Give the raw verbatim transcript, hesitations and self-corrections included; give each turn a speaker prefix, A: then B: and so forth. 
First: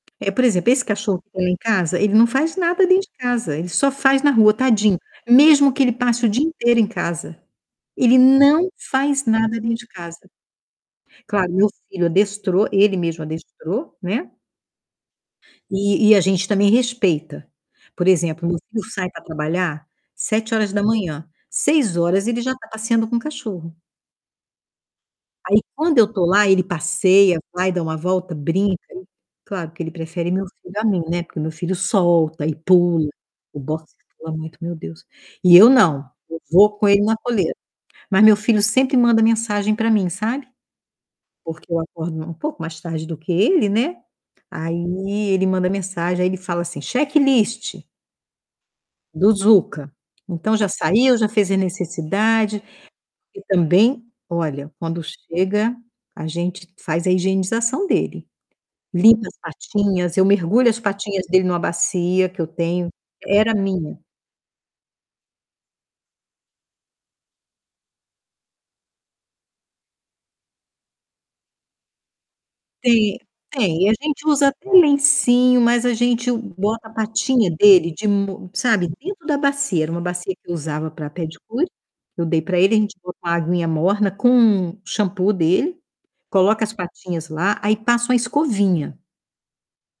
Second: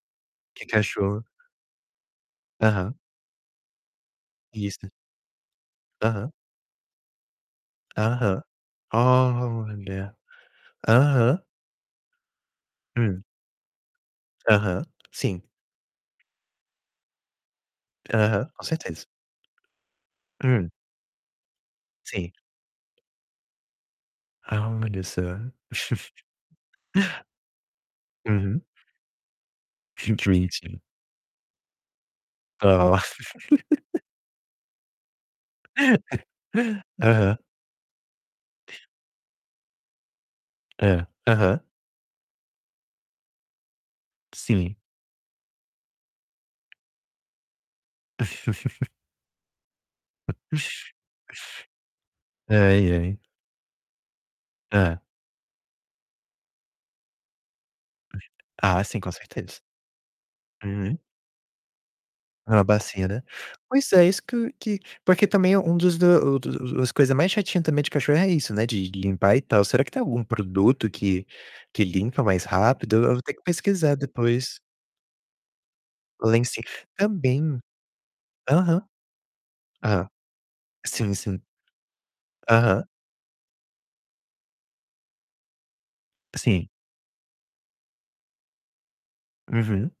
A: É, por
B: Que
A: exemplo, esse cachorro
B: cachorro.
A: que tem lá em casa, ele não faz nada
B: Aham.
A: dentro de casa, ele só faz na rua,
B: Vista.
A: tadinho. Mesmo que ele passe o
B: Aham.
A: dia inteiro em casa, ele
B: Aham,
A: não faz nada dentro de
B: olha,
A: casa.
B: aham.
A: Claro, meu filho adestrou, ele mesmo
B: Hum.
A: adestrou, né.
B: Aham, sim.
A: E e a gente também respeita. Por
B: Aham,
A: exemplo, meu
B: com
A: filho
B: certeza.
A: sai para trabalhar sete
B: Hum.
A: horas da manhã. seis horas
B: Sim.
A: ele já está passeando com o cachorro.
B: Ah, olha só.
A: Aí quando eu estou lá, ele passeia, vai, dá uma volta,
B: Uhum.
A: brinca. Claro que ele
B: Hum, que
A: prefere meu filho
B: bonitinho.
A: a mim, né. Porque o meu filho solta e pula,
B: [unintelligible]
A: o boxer pula muito, meu Deus. E eu não, eu vou com ele na
B: Aham.
A: coleira. Mas meu filho sempre manda mensagem para mim, sabe?
B: Hã, aham.
A: Porque eu acordo um pouco mais tarde do que ele, né.
B: Sim.
A: Aí ele manda mensagem, aí ele fala assim: "Checklist" "do Zuca". Então já saiu, já fez a necessidade.
B: Ai, ai.
A: E também, olha,
B: Hã.
A: quando chega, a gente faz a higienização dele.
B: Ah sim, com
A: Limpa as
B: certeza.
A: patinhas, eu mergulho as
B: [unintelligible]
A: patinhas dele em uma bacia que eu
B: Uma
A: tenho,
B: bacia, né.
A: era
B: Mas
A: minha.
B: é isso que que porque, também, um dos do o do as coisas mais chatinhas, também, de cachorro é isso, né, de limpar, e tal. Será que tem algum produto que que limpa mais rápido? Eu eu
A: Tem
B: vou ter que
A: tem, e a
B: pesquisar
A: gente usa
B: depois.
A: até lencinho, mas a gente
B: Lenci
A: bota a patinha
B: também
A: dele de mo
B: aham.
A: sabe, dentro da bacia. Era uma
B: Ah,
A: bacia que eu usava para
B: sim, sim.
A: pedicure, eu dei para ele. A
B: Aham.
A: gente bota uma aguinha morna com o shampoo dele, coloca
B: Sim.
A: as patinhas lá, aí passa uma escovinha.
B: Uhum.